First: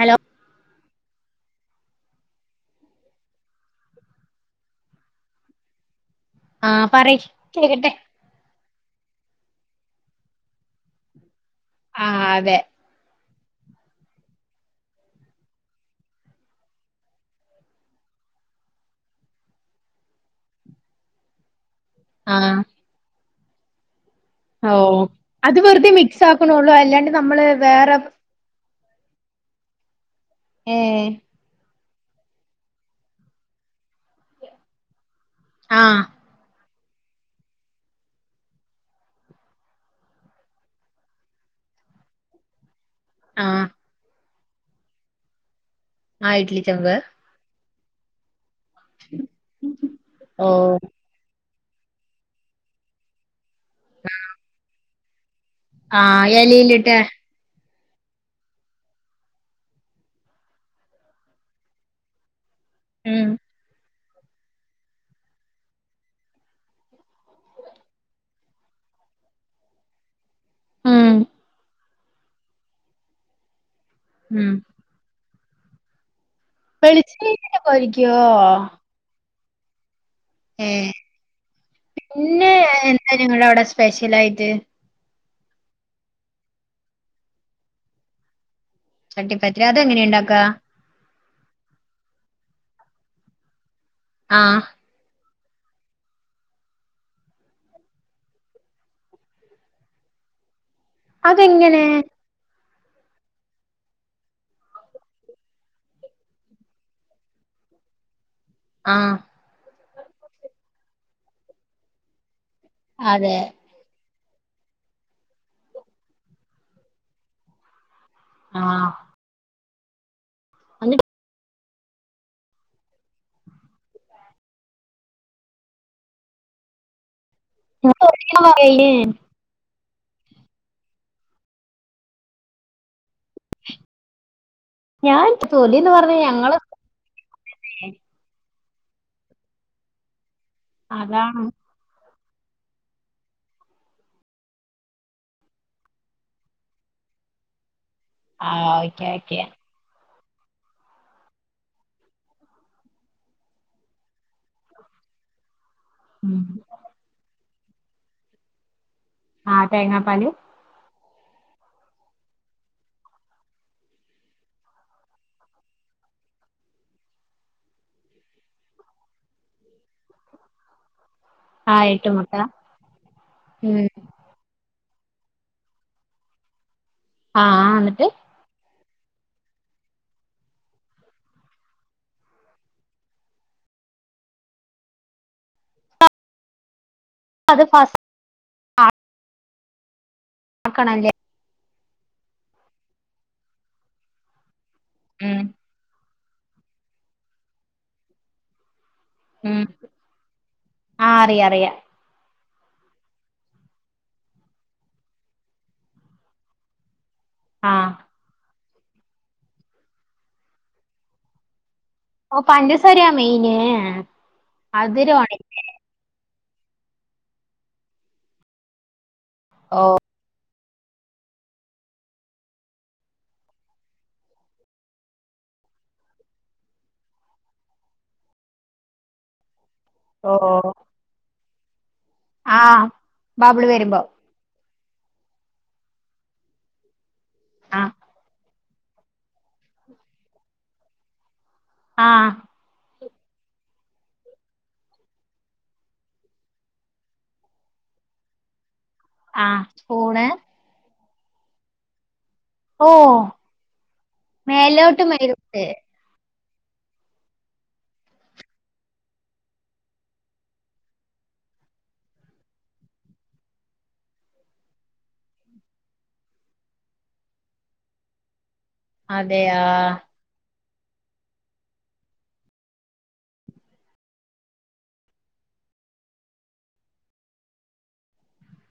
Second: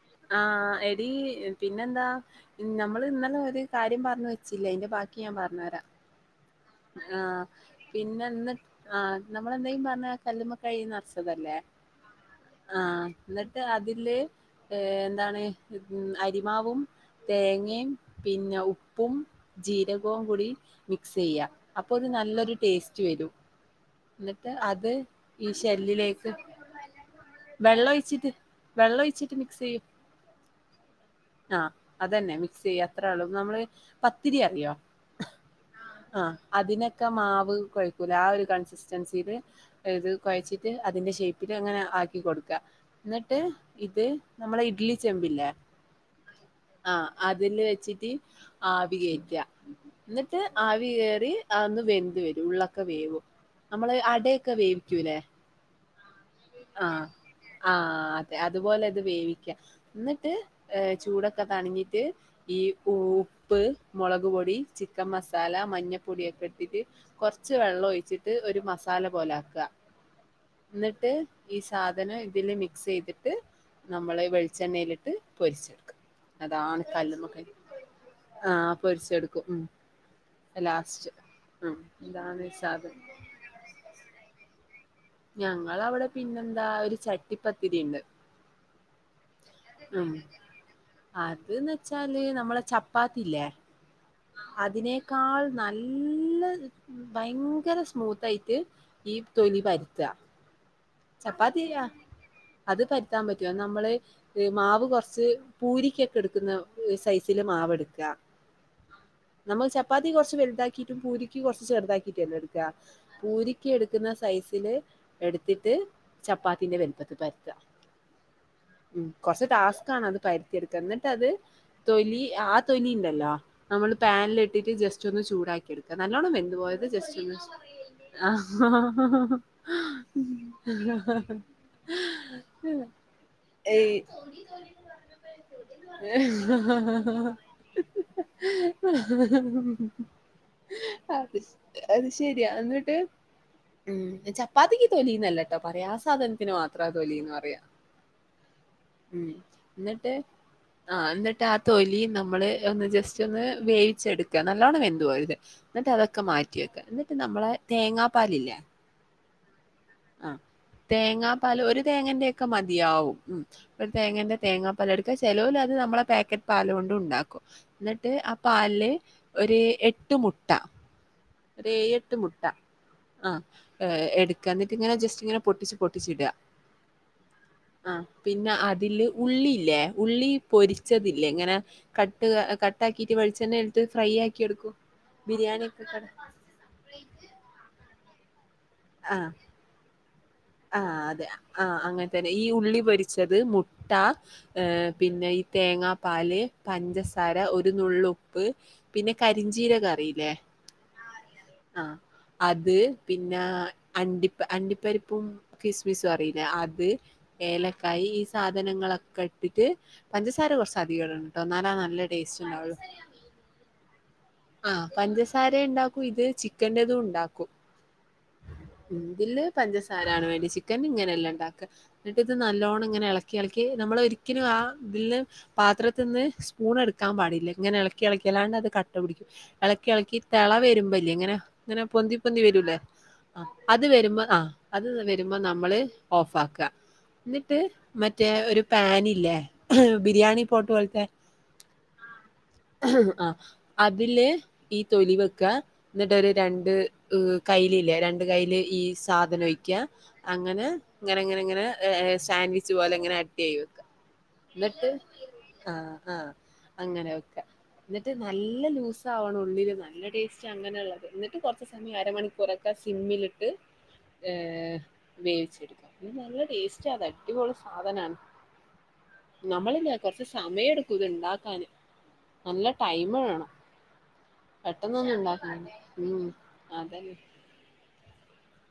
Hello ആഹ് എടീ പിന്നെന്താ ഞമ്മള് ഇന്നലെയൊരു കാര്യം പറഞ്ഞുവെച്ചിലെ അയിന്റെ ബാക്കി ഞാൻ പറഞ്ഞുതരാം ആഹ് പറയ് ആ കേക്കട്ടെ പിന്നെന്ന് ആ നമ്മളെന്തേലും പറഞ്ഞാ കല്ലുമ്മക്കായി നെറ്ച്ചതല്ലെ ആ അതെ ആ എന്നിട്ട് അതില് എന്താണ് ഉം അരിമാവും തേങ്ങേം പിന്നെ ഉപ്പും, ജീരകോം കൂടി മിക്സ്സുചെയ്യാ അപ്പൊന്ന് നല്ലൊര് ആഹ് ടേസ്റ്റ് വരും എന്നിട്ട് ഓ അത് ഈ അത് വെറുതെ മിക്സ് ഷെല്ലിലേക്ക് ആക്കണള്ളൂ അല്ലാണ്ട് നമ്മള് വേറെ വെള്ളൊഴിച്ചിട്ട് വെള്ളൊഴിച്ചിട്ട് മിക്സ്സുചെയ്യും ഏ ആ അതന്നെ മിക്സ്സെയ്യാ അത്രെള്ളു നമ്മള് പത്തിരി അറിയൊ ആഹ് ആ അതിനൊക്കെ മാവ് കൊഴക്കൂലെ ആ ഒരു കൺസ് സ്റ്റൻസീവ് ഇത് കൊയച്ചിട്ട് അതിന്റെ ഷൈപ്പില് അങ്ങനെ ആക്കി കൊടുക്കാ എന്നിട്ട് ആഹ് ഇത് നമ്മളെ ഇഡ്ലി ചെമ്പില്ലെ ആഹ് ഇട്ട്ലിചെമ്പ്. അതില് വെച്ചിട്ട് ആവികേറ്റാ. ന്നിട്ട് ഓ ആവികേറി അതൊന്ന് വെന്ത് വരും ഉള്ളൊക്കെ വേവും. നമ്മള് അടയൊക്കെ വേവിക്കൂല്ലേ? ആഹ് എലീല്ലിട്ട് ആഹ് അതെ അതുപോലെ ഇത് വേവിക്കാ. ഇന്നിട്ട് ഏഹ് ചൂടൊക്കൊന്നണങ്ങിട്ട് ഈ ഊ ഉം ഉപ്പ് മുളക്പൊടി, ചിക്കൻമസാല, മഞ്ഞപ്പൊടിയൊക്കെട്ടിട്ട് കുറച്ച് വെള്ളൊയിച്ചിട്ട് ഒരു മസാല പോലെ ആക്ക. ഇന്നിട്ട് ഉം സാധനം ഇതില് മിക്സെയ്തിട്ട് നമ്മളെ ഈ ഉം വെളിച്ചെണ്ണയിലിട്ട് പൊരിച്ചെടുക്ക. അതാണ് കല്ലുമ്മക്കായ. വെളിച്ചെണ്ണയിലിട്ട് പൊരിക്കുവോ ആഹ് പൊരിച്ചെടുക്കും ഉം. ഏ ലാസ്റ്റ് ഉം ഇതാണീ സാദ്‌ സ്പെഷ്യലായിട്ട് ഞങ്ങളവിടെ പിന്നെന്താ ഒരു ചട്ടിപത്തിരിണ്ട്. ചട്ടി ഉം. അത്ന്ന്ച്ചാല് നമ്മളെ ചപ്പാത്തില്ലേ? ആഹ് അതിനേക്കാൾ നല്ല ഭയങ്കര സ്മൂത്തായിട്ട് ഈ തൊലി പര്ത്ത. ചപ്പാത്തിയല്ല. അതെങ്ങനെ അത് പരുത്താൻ പറ്റുവോ? നമ്മള് ഇത് മാവ് കൊറച്ച് പൂരിക്കൊക്കെ എടുക്കുന്ന ഏഹ് സൈസില് മാവെടുക്ക. ആഹ്. നമ്മള് ചപ്പാത്തി കൊറച്ച് വലുതാക്കിട്ടും പൂരിക്ക് കൊറച്ച് ചെറുതാക്കിട്ടുല്ലേ എടുക്കാ? ആ പൂ അതെ പൂരി എടുക്കുന്ന സൈസില് എടുത്തിട്ട് ചപ്പാത്തിന്റെ വലുപ്പത്ത് പരുത്താ. ആഹ് കൊറച് ടാസ്ക്കാണ് അത് പരുത്തിയെടുക്കാൻ. ഇന്നിട്ടത് തൊലി ആ തൊലി ഉണ്ടല്ലോ നമ്മള് പാനിലിട്ടിട്ട് ജസ്റ്റൊന്ന് ചൂടാക്കിയെടുക്ക. നല്ലോണം വെന്ത്‌ പോവരുത്. ജസ്റ്റൊന്ന് തൊലിന്ന് പറയേ ഏയ് ഞാൻ തൊലിന്ന് പറഞ്ഞ ഞങ്ങള് ഏ [unintelligible] അതെ അതാണ് അത് ശരിയാ. ഇന്നിട്ട് ഉം ചപ്പാത്തിക്ക് തൊലീന്നല്ല എന്താ പറയാ ആ സാധനത്തിന് മാത്ര തൊലീന്ന് പറയാ. ആഹ് ഓക്കെ ഓക്കെ. ഇന്നിട്ട് ആഹ് ഇന്നിട്ട് ആ തൊലി നമ്മള് ഒന്ന് ജസ്റ്റൊന്ന് വേവിച്ചെടുക്ക. നല്ലോണം വെന്ത്‌ പോവരുത്. ഇന്നിട്ട് അതൊക്കെ ഉം മാറ്റി വെക്ക. ഇന്നിട്ട് നമ്മളെ തേങ്ങാ പാലില്ലേ? ആ തേങ്ങാ പാല് തേങ്ങാപാല് ഒരു തേങ്ങന്റെക്കെ മതിയാവും. ഉം ഒരു തേങ്ങേന്റെ തേങ്ങാപ്പാാലെടുക്കാ. ചെലോലത് നമ്മളെ പാക്കറ്റ് പാലോണ്ടും ണ്ടാക്കും. ഇന്നിട്ട് ആ പാലില് ഒരു എട്ട് മുട്ട ഒരു ആഹ് എട്ട് ഏഴെട്ട് മുട്ട ആ ഉം ഏഹ് ട്ക്കാ. ഇന്നിട്ട്ങ്ങനെ ജസ്റ്റ്ങ്ങനെ പൊട്ടിച്ച് പൊട്ടിച്ചിടാ. ആ ആ ആഹ്. ന്നിട്ട്? പിന്നെ അതില് ഉള്ളില്ലേ? ഉള്ളി പൊരിച്ചതില്ലേ ഇങ്ങനെ? കട്ട് കട്ടാക്കിട്ട് വെളിച്ചെണ്ണയെടുത്ത് ഫ്രൈയ്യാക്കിയെടുക്കും. ബിരിയാണിയൊക്കെ ് അത് പാ ആഹ് ആ ആക്കണല്ലേ അതെ ആ അങ്ങത്തന്നെ. ഈ ഉള്ളി പൊരിച്ചത്, മുട്ട ഏഹ് പിന്നെ ഈ ഉം തേങ്ങാപ്പാല്, പഞ്ചസാര, ഒരു നുള്ളുപ്പ് പിന്നെ ഉം കരിഞ്ചീരകറിയില്ലേ? ആ ആഹ് അറിയാ അറിയാം. അറിയാ ആഹ് അത് പിന്നെ അണ്ടിപ്പ അണ്ടിപ്പരിപ്പും കിസ്മിസും അറയില്ലേ? അത് ആഹ് ഏലക്കായി ഈ സാധനങ്ങളൊക്കെ ഇട്ടിട്ട് പഞ്ചസാര കുറച്ച അധികടണട്ടൊ ന്നാലാ നല്ല ഓ ടേസ്റ്റ് പഞ്ചസാര്യ മെയിന് ആ മധുരവാണ് പഞ്ചസാരണ്ടാക്കു ഇത് ചിക്കൻറതു ഉണ്ടാക്കും മ് ഇതില് ഓഹ് പഞ്ചസാരാണ് വേണ്ട്യേ ചിക്കൻൽ ഇങ്ങനെല്ലണ്ടാക്ക. ന്നിട്ട് ഇത് നല്ലോണങ്ങനെ എളക്കി എളക്കി നമ്മള് ഒരിക്കലും ആ തില് പാത്രത്തിൽനിന്ന് സ്പൂൺ എടുക്കാൻ പാടില്ല ഇങ്ങനെ ഇളക്കി ഇളക്കി അല്ലാണ്ട് അത് കട്ട പിടിക്കും എളക്കി എളക്കി ഓഹ് തളവരുംബല്യേ ങ്ങനെ ങ്ങനെ പൊന്തി പൊന്തി വരൂലെ ആഹ് അ അത് വരുമ്പോ അ അത് വരുമ്പോ നമ്മള് ഓഫക്ക ന്നിട്ട് ആഹ് മറ്റേ ഒരു പാനില്ലേ എഹ് ബിരിയാണി പോട്ട് പോലത്തെ ആ ആ്ഹ് അ അതില് ഈ തൊലി വെക്ക ന്ന്ട്ടൊരു രണ്ട് എ കൈ ഇല്യ രണ്ട് കൈൽ ഈ ആഹ് സാദനോയിക്യ സ്പൂണ് അങ്ങനെ ങ്ങനങ്ങനങ്ങനെ സാൻവി ച് പോലെ ങ്ങനെ ഓഹ് അട്ടിയായി വെക്ക ന്നിട്ട് മേലോട്ട് മേലോട്ട് ആ ആ അങ്ങനെയൊക്കെ ന്നിട്ട് നല്ല ലൂസ ആവണം ഉള്ളില് നല്ല ടേസ്റ്റ് അങ്ങനെള്ളത് ന്നിട്ട് കൊർച്ച് സമയം അരമണിക്കൂറ ക്കെ സിമ്മിലിട്ട് ഏ വേവിച്ചെടുക്ക ദ് നല്ല ടേസ്റ്റ്ദ് അടിപൊളി സാധനാണ്. അതെയാ നമ്മളില്യേ കൊറച്ച് സമയടുക്കു ഇത് ണ്ടാക്കാന് നല്ല ടൈമ്‌ വേണം പെട്ടെന്നൊന്നും ഇണ്ടാക്ക മ് അതന്നെ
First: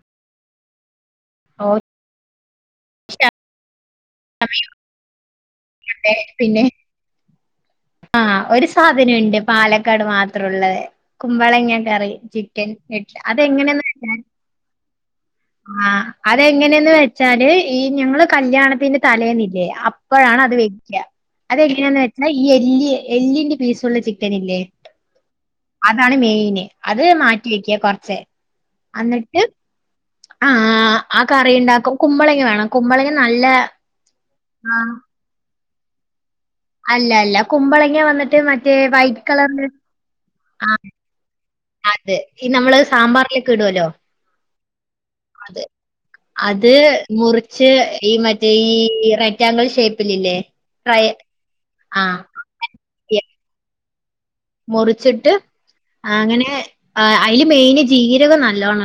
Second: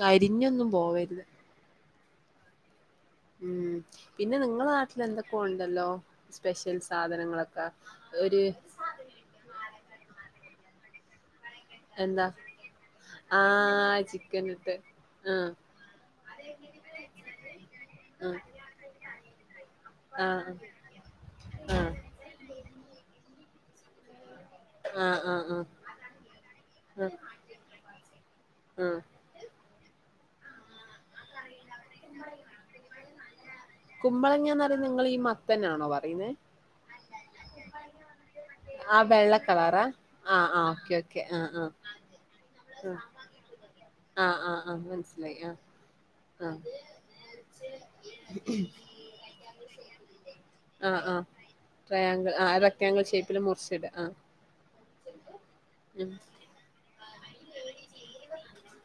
കരിഞ്ഞൊന്നും പോവരുത് ഓ ഉം പിന്നെ നിങ്ങള നാട്ടിൽ എന്തൊകോണ്ടല്ലോ സ്പെഷ്യൽ സാധനങ്ങളൊക്കെ. ആ ഒരു സാധനണ്ട് പാലക്കാട് മാത്രംള്ളത് കുമ്പളങ്ങ കറി എന്താ ചിക്കൻ ഇട്ട് അതെങ്ങനെന്ന് ത്തെ ആ അതെങ്ങനെന്ന് വെച്ചാല് ഈ ഞങ്ങള് ആഹ് കല്യാണത്തിന്റെ തലേന്നില്ലേ അ ഇപ്പോഴാണ് ആഹ് അത് വെക്യ ആഹ് അതെങ്ങനാന്ന് വെച്ചാ ഈ എല്ലി എല്ലിന്റെ പീസ്ള്ള ചിക്കനില്ലേ? ആ ആ ആ അതാണ് മെയിന് അത് മാറ്റി വെക്യ കുറച്ച് ആഹ് അന്നട്ട് ആ ആ കറി ഉണ്ടാക്കും കുമ്പളങ്ങ വേണം കുമ്പളങ്ങ നല്ല ആ നിങ്ങൾ ഈ തന്നെയാണോ പറയുന്നത് അല്ല അല്ല കുമ്പളങ്ങ വന്നിട്ട് മ ആ വെള്ളക്കളറാ ആ ആ് ഓക്കെ ഓക്കെ ആ ആ തെ ഇ നമ്മള് സാമ്പാറിലൊക്കെ ഇടല്ലോ ആഹ് ആഹ് ആഹ് മനസ്സിലായി ആ അത് മുറിച്ച് ഈ മറ്റേ ഈ റെക്ടാംഗിൾ ഷേപ്പിൽല്ലേ ആ ആ ട്രയാങ്കിൾ ആ റക്റ്റങ്കിൽ യ- ഷേപ്പില് മുറിച്ചിട ആ മുറിച്ചിട്ട് അങ്ങനെ അ അയിൽ മെയിന് ജീരകം നല്ലൊണടന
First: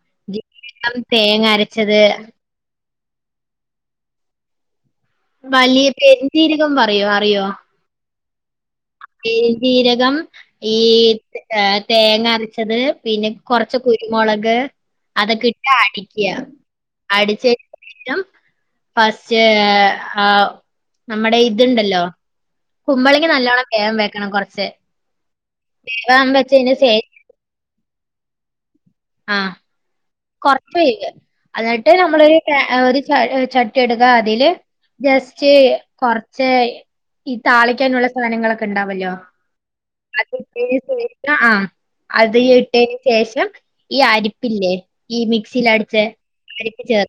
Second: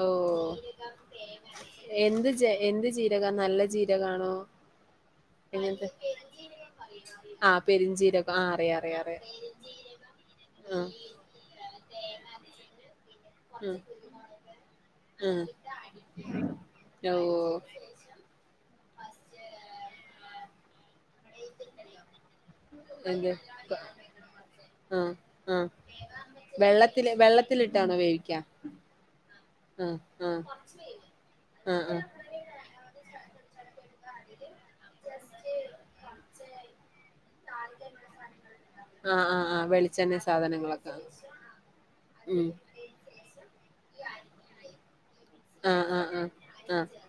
ഓ അരച്ചത് എന്ത് ചെ എന്ത് ചീരക നല്ല ജീര കാണോ വലിയ പെരുംജീരകം പറയോ [unintelligible] ആ പെരുംജീരക ആ അറിയാ അറിയ. എര് ജീരകം ഈ ഏ തേങ്ങ അരച്ചത് പിന്നെ ഉം കൊറച്ച് കുരുമുളക് ഉം അതൊക്കെട്ട അടിക്യാ. ഓ ഫസ്റ്റ് ആ നമ്മടെ ഇദ്ണ്ടല്ലോ കുമ്പളങ്ങ്യ നല്ലോണം വേവവെക്കണം കൊറച്ച് അ അ ശേഷം വെള്ളത്തിൽ വെള്ളത്തിലിട്ടാണോ വേവിക്ക ആ ആഹ് ആഹ് കുറച്ച് [unintelligible] എന്നിട്ട് നമ്മളൊരു ച ഒരു ച ചട്ടി ട്ടി എട്ക്കാ അതില് ജസ്റ്റ് കൊറച്ച് ഈ താളിക്കാനുള്ള സാധനങ്ങളൊക്കെ ഉണ്ടാവല്ലോ ആഹ് ആഹ് ആഹ് വെളിച്ചെണ്ണ സാധനങ്ങളൊക്കെ അത്ട്ട [unintelligible] ആ അത് ഉം എ ഇട്ടതിനന് ശേഷം ഈ അരിപ്പില്ലേ ഈ മിക്സിൽ ആഹ് അടച്ച് ആഹ് ആഹ് അരിപ്പ് ആഹ് ചേർ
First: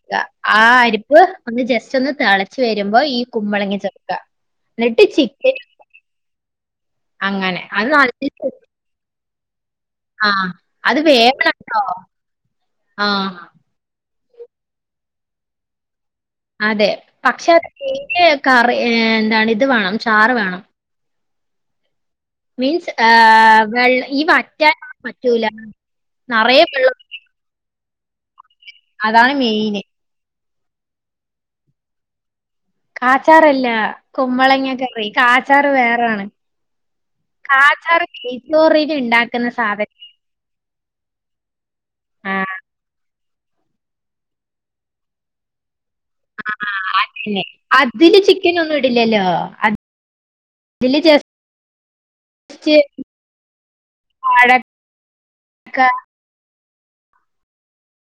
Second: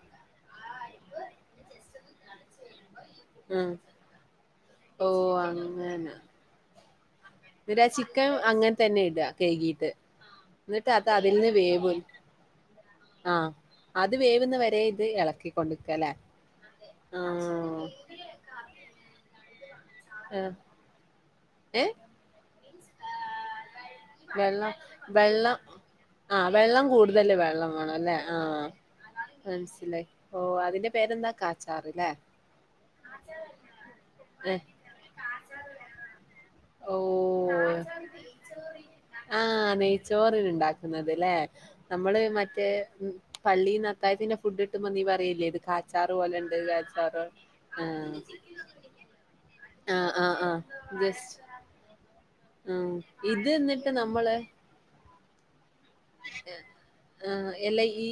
ആ അരിപ്പ് ഒന്ന് ജസ്റ്റ് ഒന്ന് തിളച്ചു വരുമ്പോ ഈ ആഹ് കുമ്പളങ്ങ ച എന്നിട്ട് ഓഹ് ചിക്കൻ അങ്ങനെ അങ്ങനെ അത് എന്നിട്ട് ചിക്കൻ നല്ല അങ്ങനെ തന്നെ ഇടുക കഴുകിട്ട് ആഹ് എന്നിട്ട് അത് അതിൽ നിന്ന് വേവണംട്ടോ വേവും ആഹ് അത് വേവുന്ന വരെ ഇത് ഇളക്കിക്കൊണ്ടിക്കല്ലേ അതെ, പക്ഷെ അത് [unintelligible] കറി എന്താണ് ഇത് വേണം ചാറ് ആഹ് വേണം. ഏഹ്? മീൻസ് ഏഹ് വെള്ള ഈ വെള്ളം വറ്റൻൻ പറ്റൂല നിറയെ വെള്ളം ല് വെള്ളം വേണം അല്ലേ, ആഹ് അതാണ് മെയിന്. മനസിലായി ഓ അതിന്റെ പേര്ന്താ? കാച്ചാർല്ലേ കാച്ചാറല്ല, ഏഹ് കുമ്പളങ്ങ കറി, കാച്ചാറ് വേറാണ്. ഓഹ് കാച്ചാർ ബീഫ് [unintelligible] ഉണ്ടാക്കുന്ന സാ നെയ്ച്ചോറിന ഉണ്ടാക്കുന്നത് അല്ലെ? നമ്മള് ആഹ് മറ്റേ പള്ളിയിന്ന് അത്തായത്തിന്നെ ഫുഡ് കിട്ടുമ്പോ നീ പറയില്ലേ ഇത് കാ ചാറ് പോലെ ഉണ്ട്, കാച്ചാറ് അതന്നെ. അതില് ആഹ് ചിക്കൻ ഒന്നും ഇടില്ലല്ലോ. ആഹ് ആഹ് ആഹ് അതില് ജസ്റ്റ് ജസ്റ്റ് ആഹ് ഇത് എന്നിട്ട് നമ്മള് ക്ക ആഹ് എല്ല ഈ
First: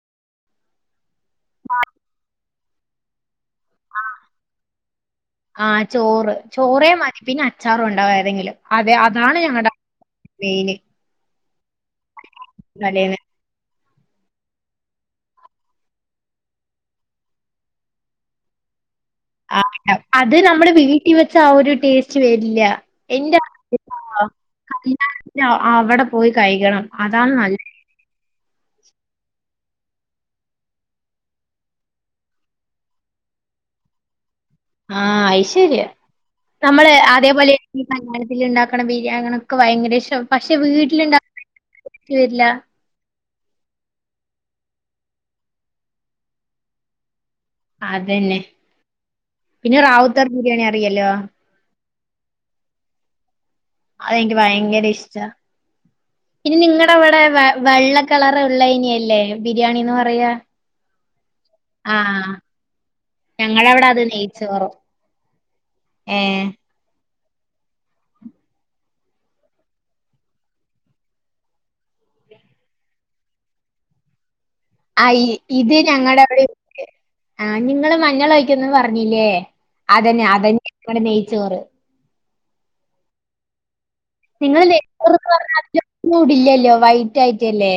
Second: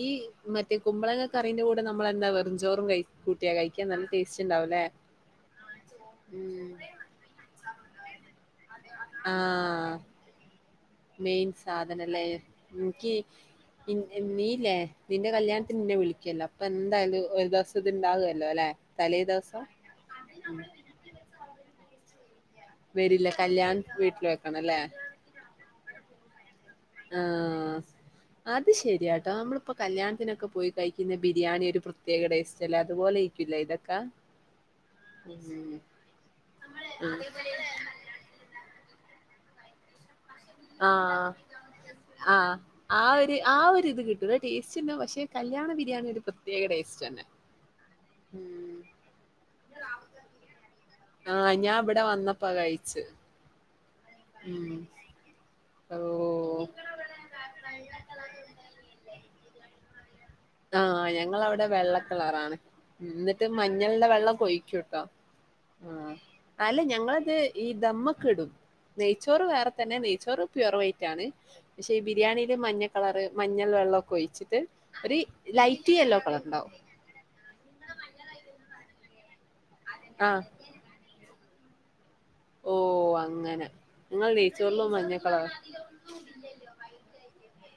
മറ്റേ കുമ്പളങ്ങ കറീന്റെ കൂടെ നമ്മൾ എന്താ വ കുഞ്ചോറും ക കൂട്ടിയാ കഴിക്കാൻ നല്ല ടേസ്റ്റ് ഉണ്ടാവലേ? ആ ചോറ് ചോറേമതി പിന്നെ അച്ചാറ് ഉണ്ടാവായതെങ്കിലും അതെ അതാണ് ഞങ്ങളുടെ ആഹ് മീന് മെയിൻ സാധനല്ലെ എനിക്ക് ഇ നീ ഇല്ലേ നിന്റെ കല്യാണത്തിന് നിന്നെ വിളിക്കല്ലോ അപ്പൊ എന്തായാലും ഒരു ദിവസ ഇ ഇണ്ടാകുവല്ലോ അല്ലെ തലേ ദിവസം അത് നമ്മുടെ വീട്ടിൽ വെച്ച ആ ഒരു ടേസ്റ്റ് വരില്ല വരില്ല എന്റെ കല്യാണത്തിന് വീട്ടിൽ ആ, വെക്കണല്ലേ? [unintelligible] അവിടെ പോയി കയികണം ആഹ് അത് ശരിയാട്ടോ, നമ്മളിപ്പോ കല്യാണത്തിനൊക്കെ പോയി കയിക്കുന്ന ബിരിയാണി ഒരു പ്രത്യേക ടേസ്റ്റ് അല്ലേ, അതുപോലെ ഇ ക്കില്ല ഇതക്ക ആഹ് അയ്ശരിയ നമ്മള് അതേപോലെ ഈ മലയാളത്തി ഉണ്ടാക്കണ ബിരിയാണികൊക്കെ ഭയങ്കര ഇഷ്ടം പക്ഷെ ആ വീട്ടിലുണ്ടാക്ക [inaudible] ആ വരില്ല ആ ഒരു ആ ഒരുരിത് കിട്ടൂല, ടേസ്റ്റ്ണ്ട് പക്ഷെ കല്യാണ ബിരിയാണി ഒരു പ്രത്യേക ടേസ്റ്റ് തന്നെ. അതന്നെ. ഉം. പിന്നെ റാവുത്തർ ബിരിയാണി അറിയല്ലോ? ആഹ് ഞാൻ ഇവിടെ വന്നപ്പ കഴിച്ച് അതെനിക്ക് ഉം. ഭയങ്കര ഇഷ്ടാ ഓ ഇനി നിങ്ങടവിടെ വേ വെള്ള കളറ് ഉള്ളയിനെ അല്ലേ ബിരിയാണിന്ന് പറയാ ആഹ് ഞങ്ങവിടെ ആ വെള്ള കളറാണ് എന്നിട്ട് ഞങ്ങളവിടെ അത് മഞ്ഞളിന്റെ വെള്ളകെ നെയ്ച്ചോറും. ഓയികോട്ടേ ആഹ് ഏഹ് അല്ലെ ഞങ്ങളിത് ഈ ദമ്മ് ഒക്കെ ഇടും നെയ്ച്ചോറ് വേറെ തന്നെ, നെയ്ച്ചോറ് പ്യുവർ വൈറ്റ് ആണ്. പക്ഷെ ഈ ബിരിയാണിയില് മഞ്ഞ കളറ് മഞ്ഞൾ വെള്ളൊക്കെ ഒഴിച്ചിട്ട് ഒരു ആയ് ഇത് ലൈറ്റ് യെല്ലോ ഞങ്ങളുടെ കളർ അവിടെ ഉണ്ടാവും ആഹ് നിങ്ങള് മഞ്ഞൾ ഒഴിക്കന്നന്ന് പറഞ്ഞില്ലേ, അതന്നെ ആഹ് അതന്നെങ്ങടെ നെയ്ച്ചോറ് ഓ അങ്ങനെ നിങ്ങൾ നെയ്ച്ചോറിലും മഞ്ഞ [unintelligible] കളർ പറഞ്ഞാലും [inaudible] മൂഡില്ലല്ലോ വൈറ്റ് ആയിട്ടല്ലേ.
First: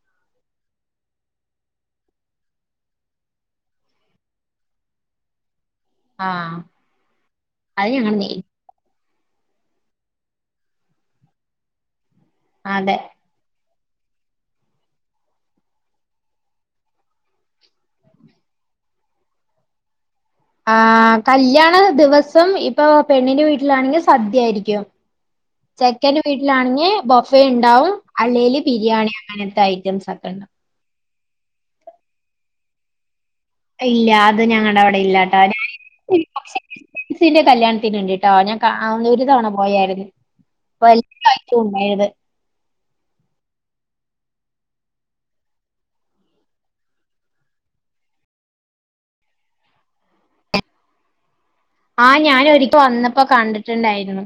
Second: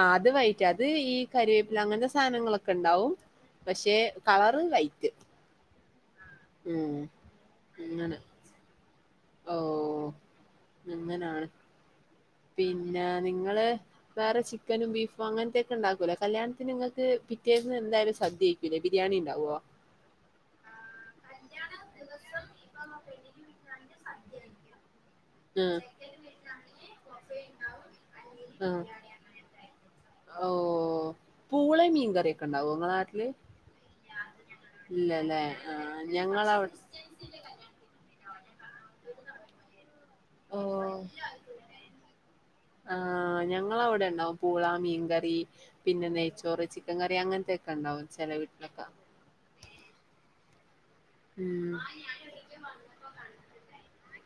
ആഹ് അത് വൈറ്റ് അത് ഈ കരിവേപ്പില അങ്ങനത്തെ സാധനങ്ങളൊക്കെ ഉണ്ടാവും പക്ഷേ കളറ് വൈറ്റ് ആഹ് ഉം അത് ഞങ്ങള് അങ്ങനെ നേ ഓ ഇങ്ങനാണ് അതെ പിന്നെ നിങ്ങള് വേറെ ചിക്കനും ബീഫും അങ്ങനത്തെയൊക്കെ ഉണ്ടാക്കുവല്ലോ കല്യാണത്തിന് നിങ്ങക്ക് പിറ്റേന്ന് എന്തായാലും സദ്യയ് - പിന്നെ ബിരിയാണി ഇണ്ടാവുവോ ആ കല്യാണ ദിവസം ഇപ്പൊ പെണ്ണിന്റെ വീട്ടിലാണെങ്കി സദ്യയായിരിക്കും. ആഹ് ചെക്കന്റെ വീട്ടിലാണെങ്ങേ ബൊഫെ ഇണ്ടാവും അല്ലേല് ആഹ് ബിരിയാണി അങ്ങനത്തെ ഐറ്റംസ് ഒക്കെ ഉണ്ട് പൂളെയും മീൻകറിയൊക്കെ ഇണ്ടാവോ ങ്ങളെ നാട്ടില്? ഇല്ല അത് ഞങ്ങളടെ അവിടെ ഇല്ലാട്ടോ ഇല്ലല്ലേ ആഹ് ഞങ്ങളവി [unintelligible] ഇസിന്റെ കല്യാണത്തിന് ഇണ്ട്ട്ടോ ഞാൻ ക ആന്നുര് കാണാൻ പോയായിരുന്ന് ഓ വലിയ [inaudible] ഉണ്ടായത് ആ ഞങ്ങള അവിടെ ഉണ്ടാവും പൂള മീൻകറി പിന്നെ നെയ്ച്ചോറ് ചിക്കൻ കറി അങ്ങനത്തൊക്കെ ഉണ്ടാവും ചെല വീട്ടിലൊക്കെ ഉം ആ ഞാൻ ഒരിക്കെ വന്നപ്പോ കണ്ടിട്ടുണ്ടായിരുന്നു.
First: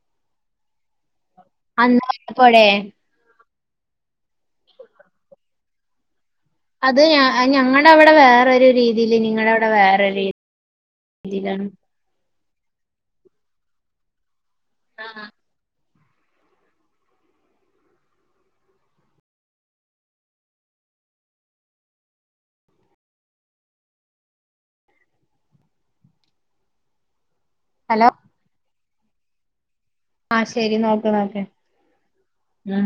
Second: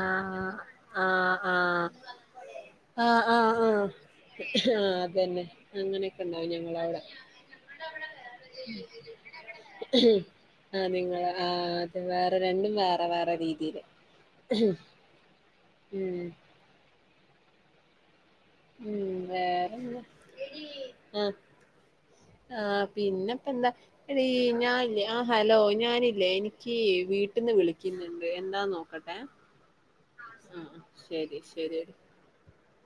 ആഹ്- ആഹ്- ആഹ്.. അന്ന് വന്നപ്പോഴേ ആഹ് -ആഹ്- ആഹ്- ആഹ് അതന്നെ അങ്ങനെയൊക്കെ ഉണ്ടാവും ഞങ്ങ അത് ഞ ഞങ്ങടെ അവിടെ വേറൊരു രീതിയില് നിങ്ങടെ അവിടെ വേറൊരു രീ ആഹ് അത് വേറെ രണ്ടും വേറെ വേറെ രീതിയില് ആഹ് ഉം ഉം വേറെന്ത്‌ എടീ ആഹ് ആഹ് പിന്നെപ്പെന്താ എടീ ഞാനില്ലേ ആ ഹലോ ഞാനില്ലേ എനിക്ക് വീട്ടീന്ന് വിളി ഹലോ ക്കിന്നുണ്ട് എന്താ നോക്കട്ടെ ആ ശരി നോക്ക് ശരി നോക്ക് ശരി ഉം